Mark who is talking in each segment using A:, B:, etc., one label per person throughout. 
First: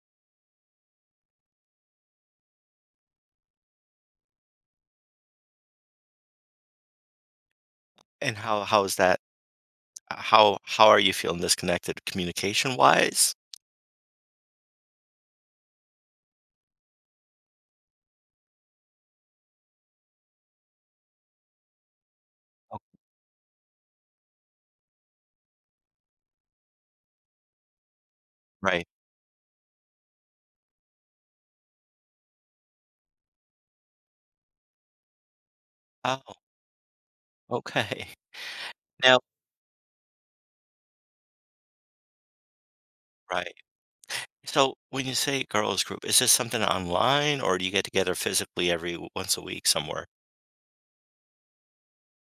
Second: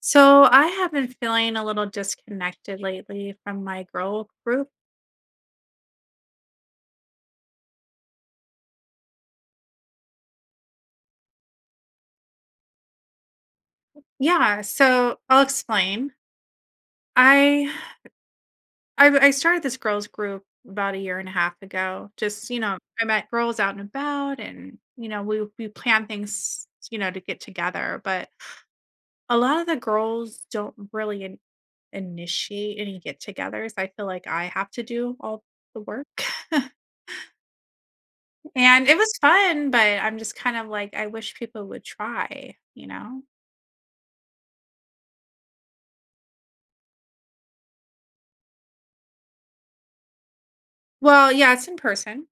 A: So I have been feeling a little disconnected lately from my girl group.
B: And how is that? How are you feeling disconnected communication-wise?
A: Yeah, so I'll explain. I I started this girls group about a year and a half ago. I met girls out and about, and we plan things to get together. But
B: Right.
A: a lot of the girls don't really initiate any get-togethers. I feel like I have to do all the work.
B: Oh, okay.
A: And it was
B: Now
A: fun, but I'm just kind of like, I wish people would try.
B: right. So, when you say girls group, is this something online, or do you get together physically every w once a week somewhere?
A: Well, yeah, it's in person.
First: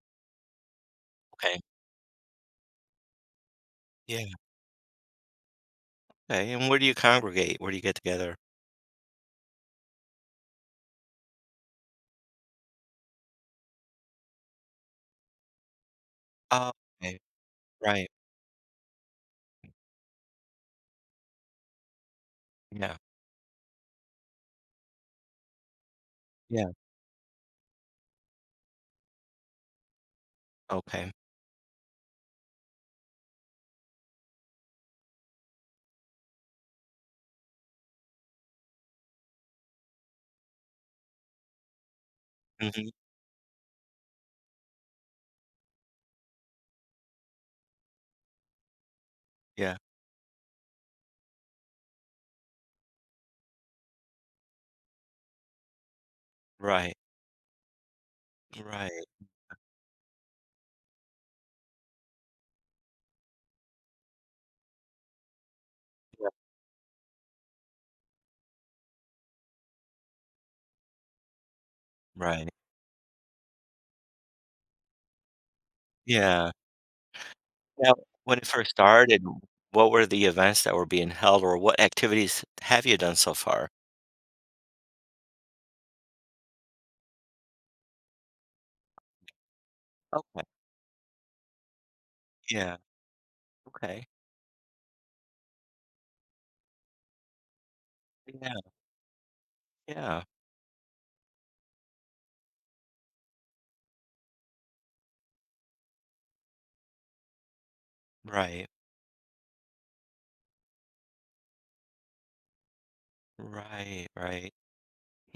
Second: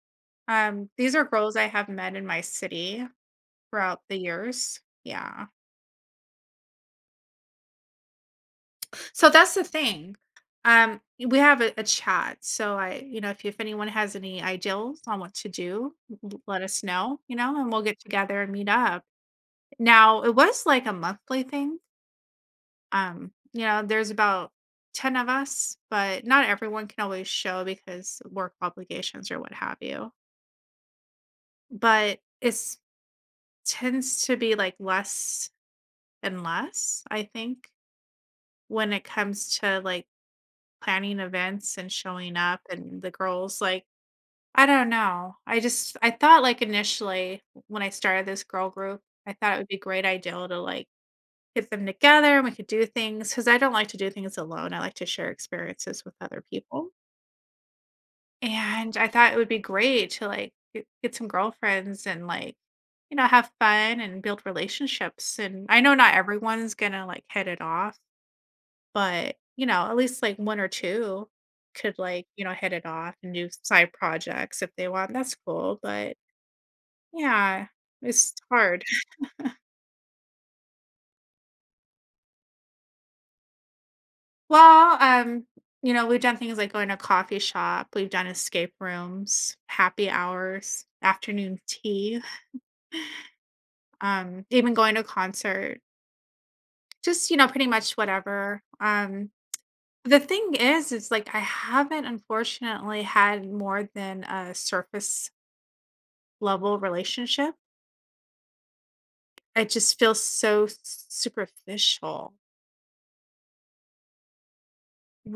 A: These are girls
B: Okay.
A: I have met in my city throughout the
B: Yeah.
A: years. Yeah.
B: Okay, and where do you congregate? Where do you get together?
A: So that's the thing. Um, we have a chat. So I, if anyone has any ideals on what to do, let
B: Oh,
A: us
B: okay.
A: know, and we'll get
B: Right.
A: together and meet up. Now, it was like a monthly thing.
B: Yeah.
A: You know, there's about 10 of us, but not
B: Yeah.
A: everyone can always show because work obligations or what have you.
B: Okay.
A: But it tends to be like less and less, I think, when it comes to like planning events and showing up
B: Mhm.
A: and the girls like I don't know. I thought like initially when I started this girl group, I thought it would
B: Yeah.
A: be a great idea to like get them together and we could do things because I don't like to do things alone. I like to share experiences with other people.
B: Right. Right.
A: And I thought it would be great to, like, get some girlfriends and, like, you know, have fun and build relationships, and I know not
B: Yeah.
A: everyone's gonna, like, hit it off, but, you know, at least, like, 1 or 2 could, like, you
B: Right.
A: know, hit it off and do side projects if they want, that's cool, but
B: Yeah.
A: yeah,
B: Now,
A: it's
B: when it first
A: hard.
B: started, what were the events that were being held, or what activities have you done so far?
A: Well, you know, we've done things like going to a coffee shop, we've done escape rooms, happy
B: Okay.
A: hours, afternoon tea,
B: Yeah. Okay.
A: even going to a concert. Just, you know, pretty much
B: Yeah.
A: whatever. The
B: Yeah.
A: thing is like I haven't unfortunately had more than a surface level relationship.
B: Right.
A: I just feel so superficial.
B: Right. Right.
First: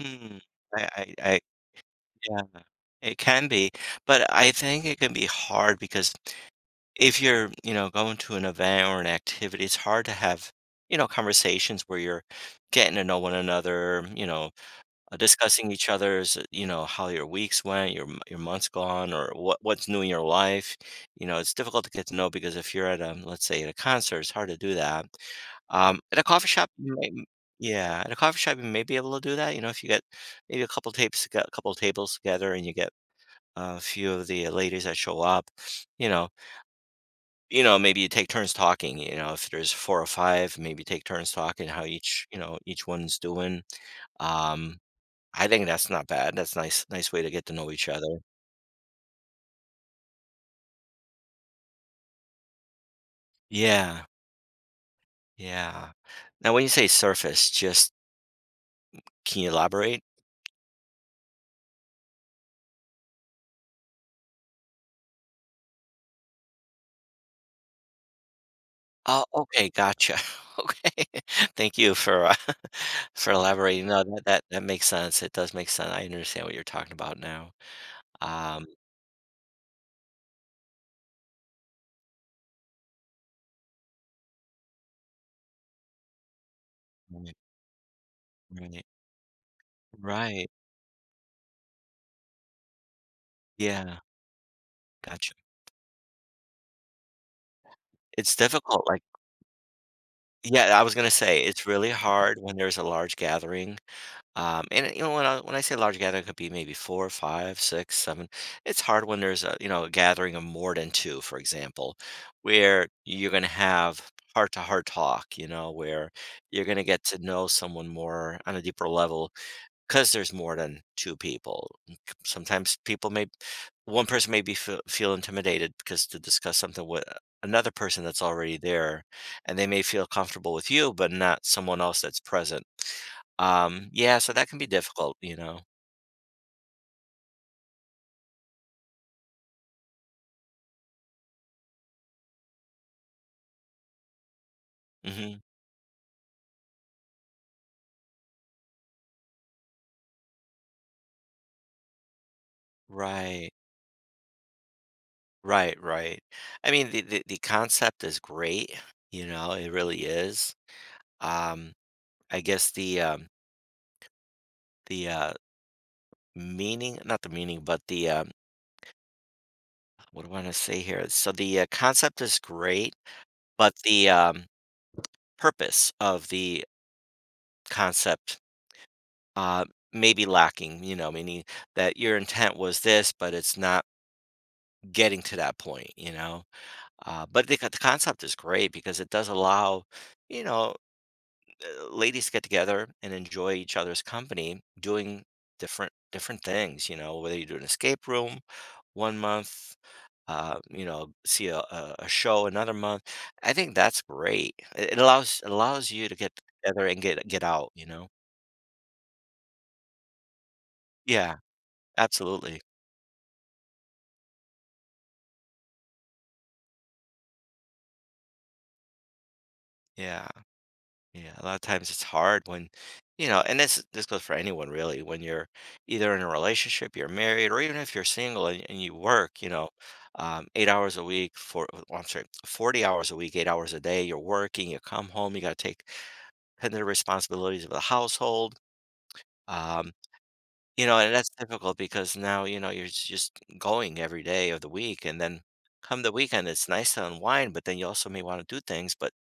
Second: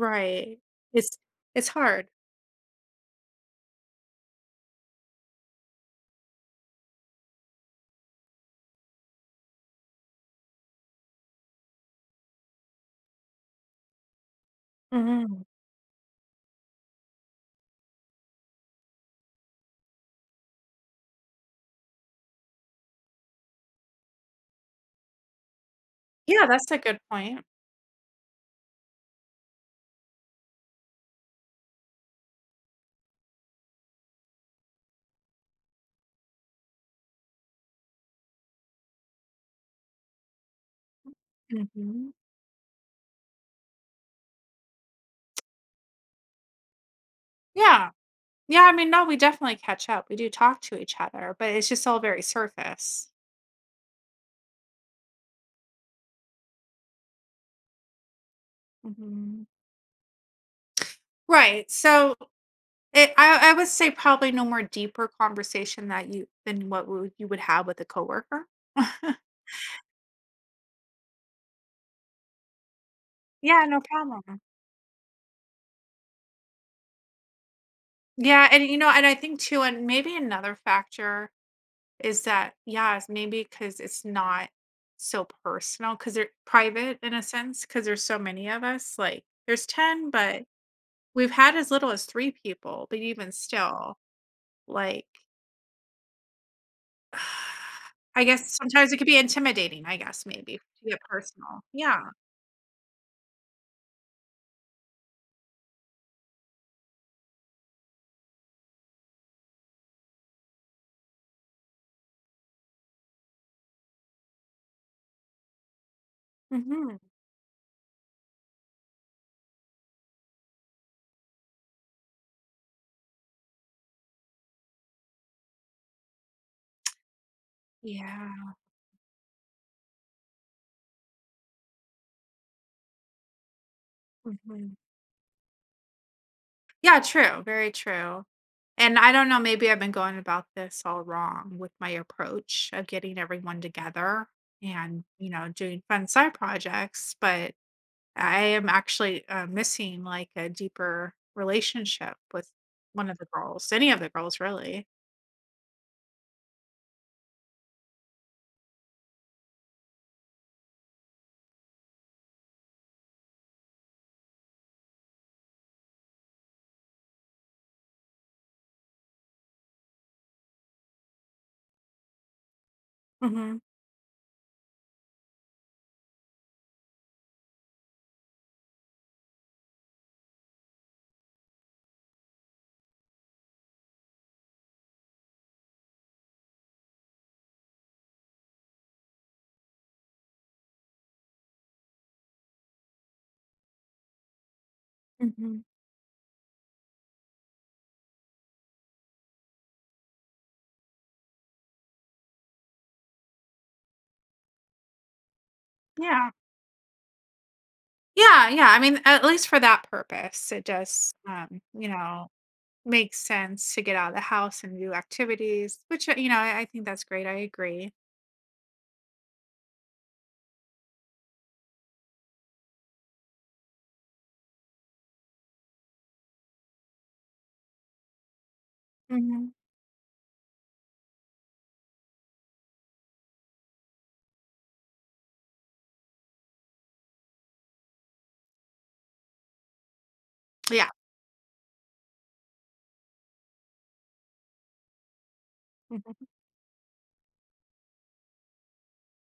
B: Hmm. I, I,
A: It's
B: I,
A: it's hard.
B: yeah. It can be, but I think it can be hard because if you're, you know, going to an event or an activity, it's hard to have, you know, conversations where you're getting to know one another, you know,
A: Mhm.
B: discussing each other's, you know, how your weeks went, your your month's gone, or what's new in your life. You know, it's difficult to get to know because if you're at a, let's say, at a concert, it's hard to do that. At a
A: Yeah,
B: coffee shop,
A: that's a
B: you
A: good
B: may
A: point.
B: yeah, at a coffee shop, you may be able to do that, you know, if you get maybe a couple tapes to get a couple tables together and you get a few of the ladies that show up, you know you know, maybe you take turns talking, you know, if there's 4 or 5, maybe take turns talking how
A: Hmm.
B: each one's doing. Um, I think that's not bad, that's nice way to get to know each
A: Yeah.
B: other.
A: Yeah. I mean, no, we definitely catch up. We do talk to each other, but it's just all very surface.
B: Yeah, yeah. Now when you say surface, just can
A: Mhm.
B: you elaborate?
A: Right. So It I would say probably no more deeper conversation that you than what would you would have with a coworker.
B: Oh, okay, gotcha. Okay. Thank you for for
A: Yeah, no
B: elaborating. No, that,
A: problem.
B: that that makes sense. It does make sense. I understand what you're talking about now.
A: Yeah, and,
B: Um,
A: you know, and I think too and maybe another factor is that yeah, it's maybe because it's not so personal because 'cause they're private in a
B: right,
A: sense because there's so many of
B: right,
A: us, like, there's 10, but
B: right.
A: we've had as little as 3 people, but even still,
B: Yeah,
A: like,
B: gotcha.
A: I
B: It's
A: guess
B: difficult.
A: sometimes it
B: Like,
A: could be intimidating, I guess, maybe,
B: yeah, I
A: to
B: was
A: get
B: gonna say
A: personal.
B: it's really
A: Yeah.
B: hard when there's a large gathering. And you know, when I say large gathering, it could be maybe four, five, six, seven. It's hard when there's a, you know, a gathering of more than two, for example, where you're going to have heart to heart talk. You know, where you're going to
A: Mhm.
B: get to know someone more on a deeper level, 'cause there's more than 2 people. N c Sometimes people may, one person may be feel intimidated because to discuss something with another person that's
A: Yeah,
B: already there, and they may feel comfortable with you, but not someone else that's present. Yeah, so that can be
A: mhm.
B: difficult, you know?
A: Yeah, true, very true. And I don't know, maybe I've been going about this all wrong with my approach of getting everyone together and, you
B: Mhm.
A: know, doing fun side projects, but I am actually, missing, like, a deeper relationship with one of the
B: Right.
A: girls, any of the girls really.
B: Right, right. I mean, the the concept is great, you know, it really is. Um, I guess the, meaning not the meaning, but the, What do I want to say here? So the concept is great,
A: Mhm,
B: but the purpose of the concept uh, may be lacking, you know, meaning that your intent was this, but it's not getting to that point, you know. But the concept is great because it does allow, you know, ladies get together and enjoy each other's company doing
A: mhm.
B: different things, you know, whether you do an escape room 1 month, you know, see a show another month. I think that's great. It allows you to get
A: Yeah.
B: together and get out, you know.
A: Yeah, yeah, I mean, at least for that purpose, it just,
B: Yeah, absolutely,
A: makes sense to get out of the house and do activities, which, you know, I think that's great. I agree.
B: yeah. Yeah, a lot of times it's hard when, you know, and this goes for anyone really. When you're either in a relationship, you're married, or even if you're single and, you work,
A: Hmm.
B: you know, 8 hours a week for, oh, I'm sorry, 40 hours a week, 8 hours a day. You're working, you come home, you got to take tend to the responsibilities of the household. Um, you
A: Yeah.
B: know, and that's difficult because now, you know, just going every day of the week, and then come the
A: Mhm.
B: weekend, it's nice to unwind, but then you also may want to do things, but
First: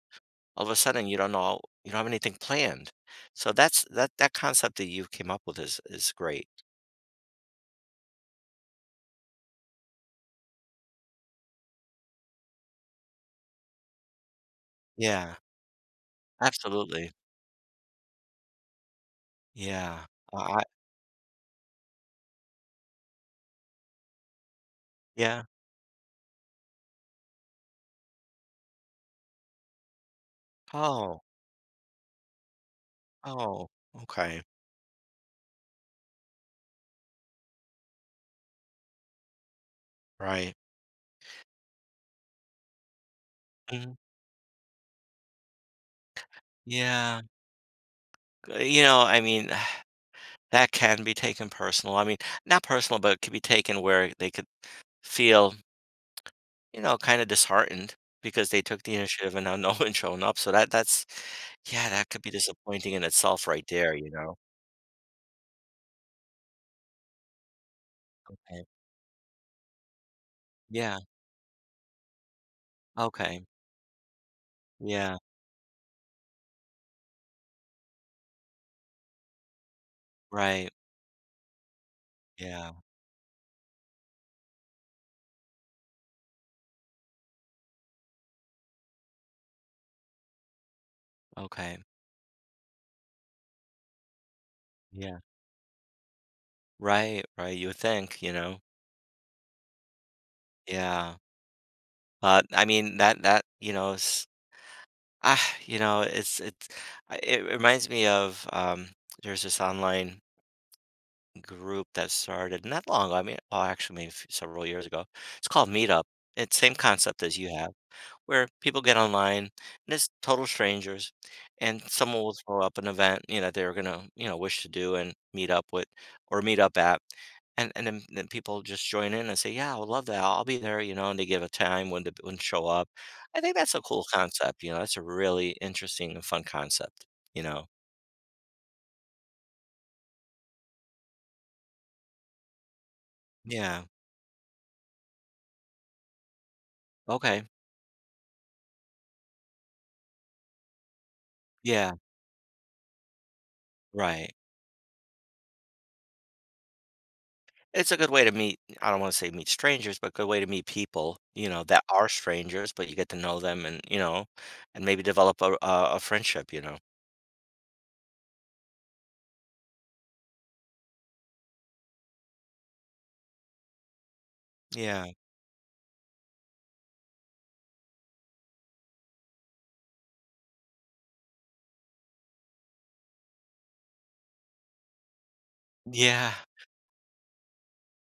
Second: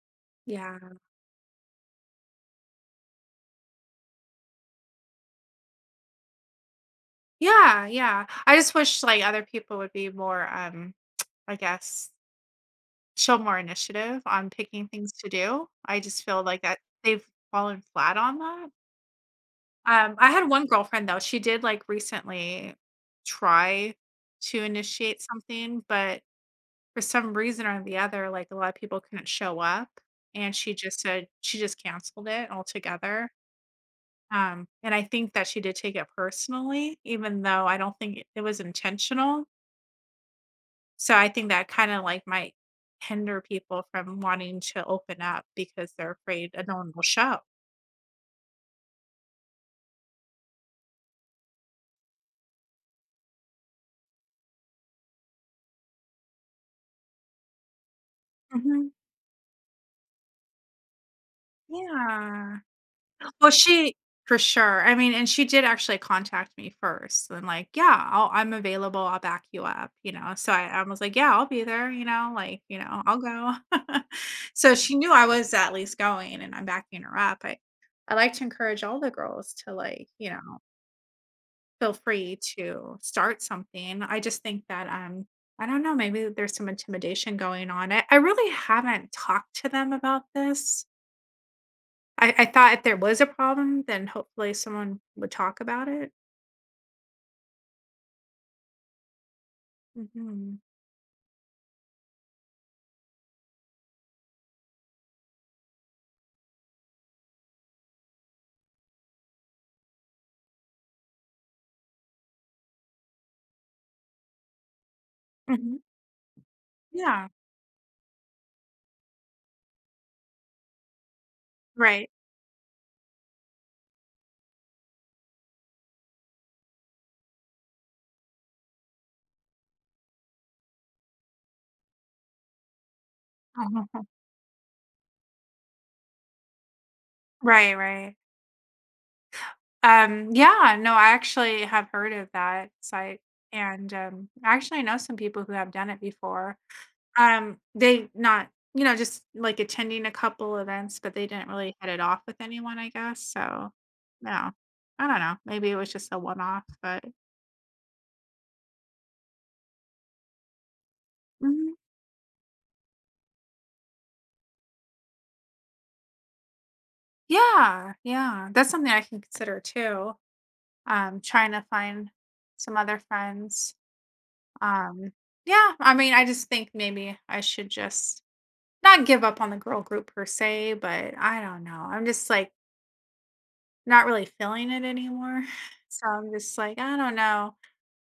B: all of a
A: Yeah.
B: sudden you don't have anything planned. So that's that concept that you came up with is great.
A: Yeah. Yeah. I just wish like other people would be more, I guess, show more initiative on picking things to
B: Yeah,
A: do. I just feel like that
B: absolutely.
A: they've fallen flat on that.
B: Yeah.
A: I had
B: I
A: one girlfriend though. She did like recently try to initiate
B: yeah.
A: something, but for some reason or the other, like, a lot of people couldn't show up, and she just
B: Oh,
A: said she just canceled it altogether,
B: oh, okay.
A: and I think that she did take it personally, even though I don't think it it was intentional,
B: Right.
A: so I think that kinda, like, might hinder people
B: Mhm.
A: from wanting to open up because they're afraid that no one will
B: Yeah.
A: show.
B: You know, I mean, that can be taken personal. I mean, not personal, but it could be taken where they could feel, you know, kind of disheartened because they took
A: Mhm.
B: the initiative and now no one's showing up. So that's yeah, that could be
A: Yeah.
B: disappointing in itself
A: Well,
B: right there,
A: she
B: you know.
A: for sure. I mean, and she did actually contact me first and like, "Yeah, I'm
B: Okay.
A: available. I'll back you up," you know? So I
B: Yeah.
A: was like, "Yeah, I'll be there," you know, like, you know, "I'll
B: Okay.
A: go." So she knew
B: Yeah,
A: I was at least going and I'm backing her up. I like to encourage all the girls to like, you know,
B: right.
A: feel free
B: Yeah,
A: to start something. I just think that, I don't know, maybe there's some intimidation going on. I really haven't talked to them about this.
B: okay.
A: I thought if there was a problem, then hopefully someone
B: Yeah.
A: would talk about it.
B: Right, right, you would think, you know?
A: Mhm.
B: Yeah. I mean, you know, ah, you know, it's I it reminds me of, there's this online group that started not long ago, I mean, oh, actually, maybe f several years ago. It's called
A: Mhm.
B: Meetup. It's same concept
A: Yeah.
B: as you have, where people get online and it's total strangers and
A: Right.
B: someone will throw up an event, you know, they're gonna, you know, wish to do and meet up with or meet up at. And then people just join in and say, yeah, I would love that. I'll be there, you know, and they give a time when to show up. I think that's a cool
A: Uh-huh.
B: concept, you know, that's a really interesting and fun concept, you know.
A: Right, right. Yeah, no, I actually have heard of that site,
B: Yeah.
A: and, I actually know some people who have done it before.
B: Okay.
A: They not you know, just, like, attending a couple events, but they didn't really hit
B: Yeah.
A: it off with anyone, I guess, so,
B: Right.
A: no, I don't know, maybe it was just a one-off, but
B: It's a good way to meet, I don't wanna say meet strangers, but good way to meet people, you know,
A: mhm.
B: that are strangers, but you get to know them and, you know, and maybe develop a friendship, you know?
A: Yeah, yeah, that's something I can consider too. Trying to find some other friends.
B: Yeah.
A: Um, yeah, I mean, I just think maybe I should just not give up on the girl group per se, but I don't know. I'm just like not really feeling it anymore. So I'm
B: Yeah.
A: just like, I don't know.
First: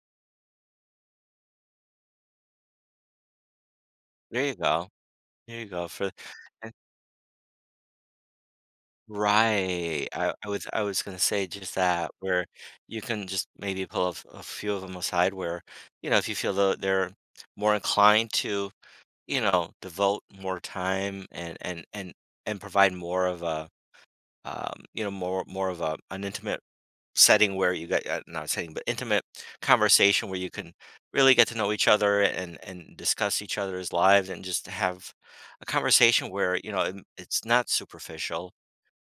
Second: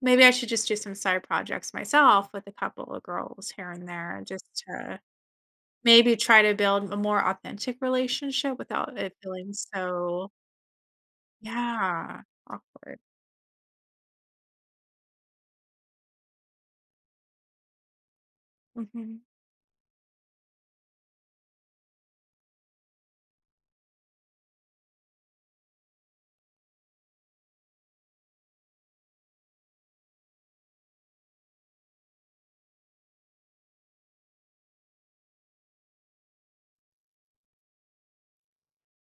A: Maybe I should just do some side projects myself with a couple of girls here and there just
B: There you go.
A: to
B: There you go for
A: maybe try to
B: and
A: build a more authentic relationship without it feeling
B: Right.
A: so,
B: I was gonna say just that,
A: yeah,
B: where
A: awkward.
B: you can just maybe pull a few of them aside where, you know, if you feel tho they're more inclined to,
A: Hmm.
B: you know, devote more time and provide more of a, you know, more of a an intimate setting where you get not setting but intimate conversation where you can really get to know each other and discuss each other's lives and just have a conversation where, you know, it's not superficial,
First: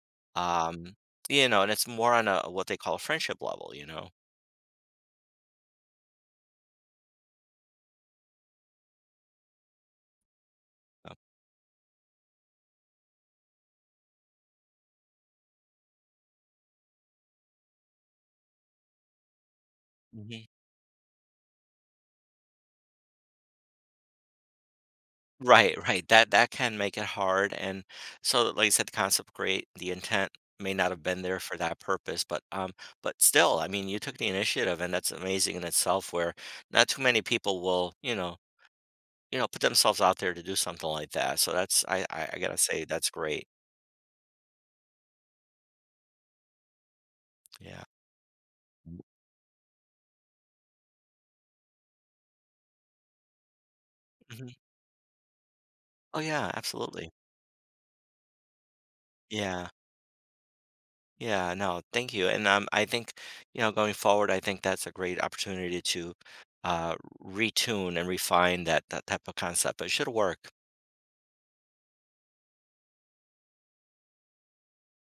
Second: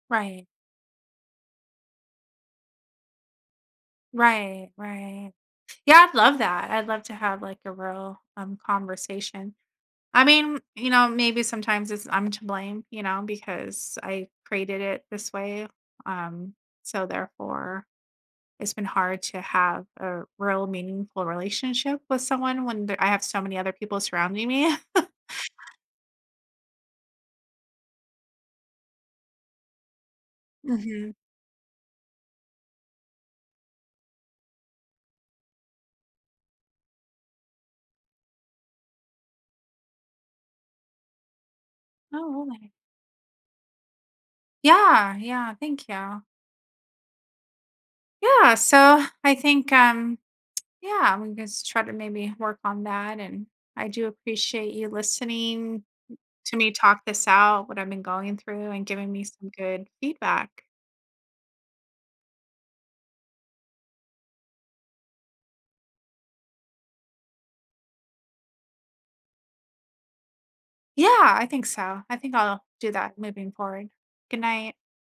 A: Right,
B: um you know, and it's more on a what they call friendship level, you know.
A: right, right. Yeah, I'd love that. I'd love to have like a real conversation. I mean, you know,
B: Uh,
A: maybe sometimes it's I'm to blame, you know, because I created it this way. Um, so therefore it's been hard to have a
B: mhm.
A: real meaningful relationship with someone when there, I have so many other people surrounding me.
B: Right, right, that that can make it hard, and so like I said, the concept great, the intent may not have
A: Hmm.
B: been there for that purpose, but still, I mean, you took the initiative and that's amazing in itself, where not too many people will, you know, you know, put themselves out there to do something like that, so that's I I
A: Oh,
B: I gotta
A: really?
B: say that's great.
A: Yeah, yeah, thank you.
B: Yeah.
A: Yeah, so I think yeah, I'm gonna try to maybe work on that and I do
B: Mhm.
A: appreciate you listening
B: Oh, yeah,
A: to me talk
B: absolutely.
A: this out, what I've been going through and giving me some
B: Yeah.
A: good feedback.
B: Yeah, no, thank you, and, I think, you know, going forward, I think that's a great opportunity to, uh, retune and refine that type of concept, it should work.
A: Yeah, I think so. I think I'll do that moving forward. Good night.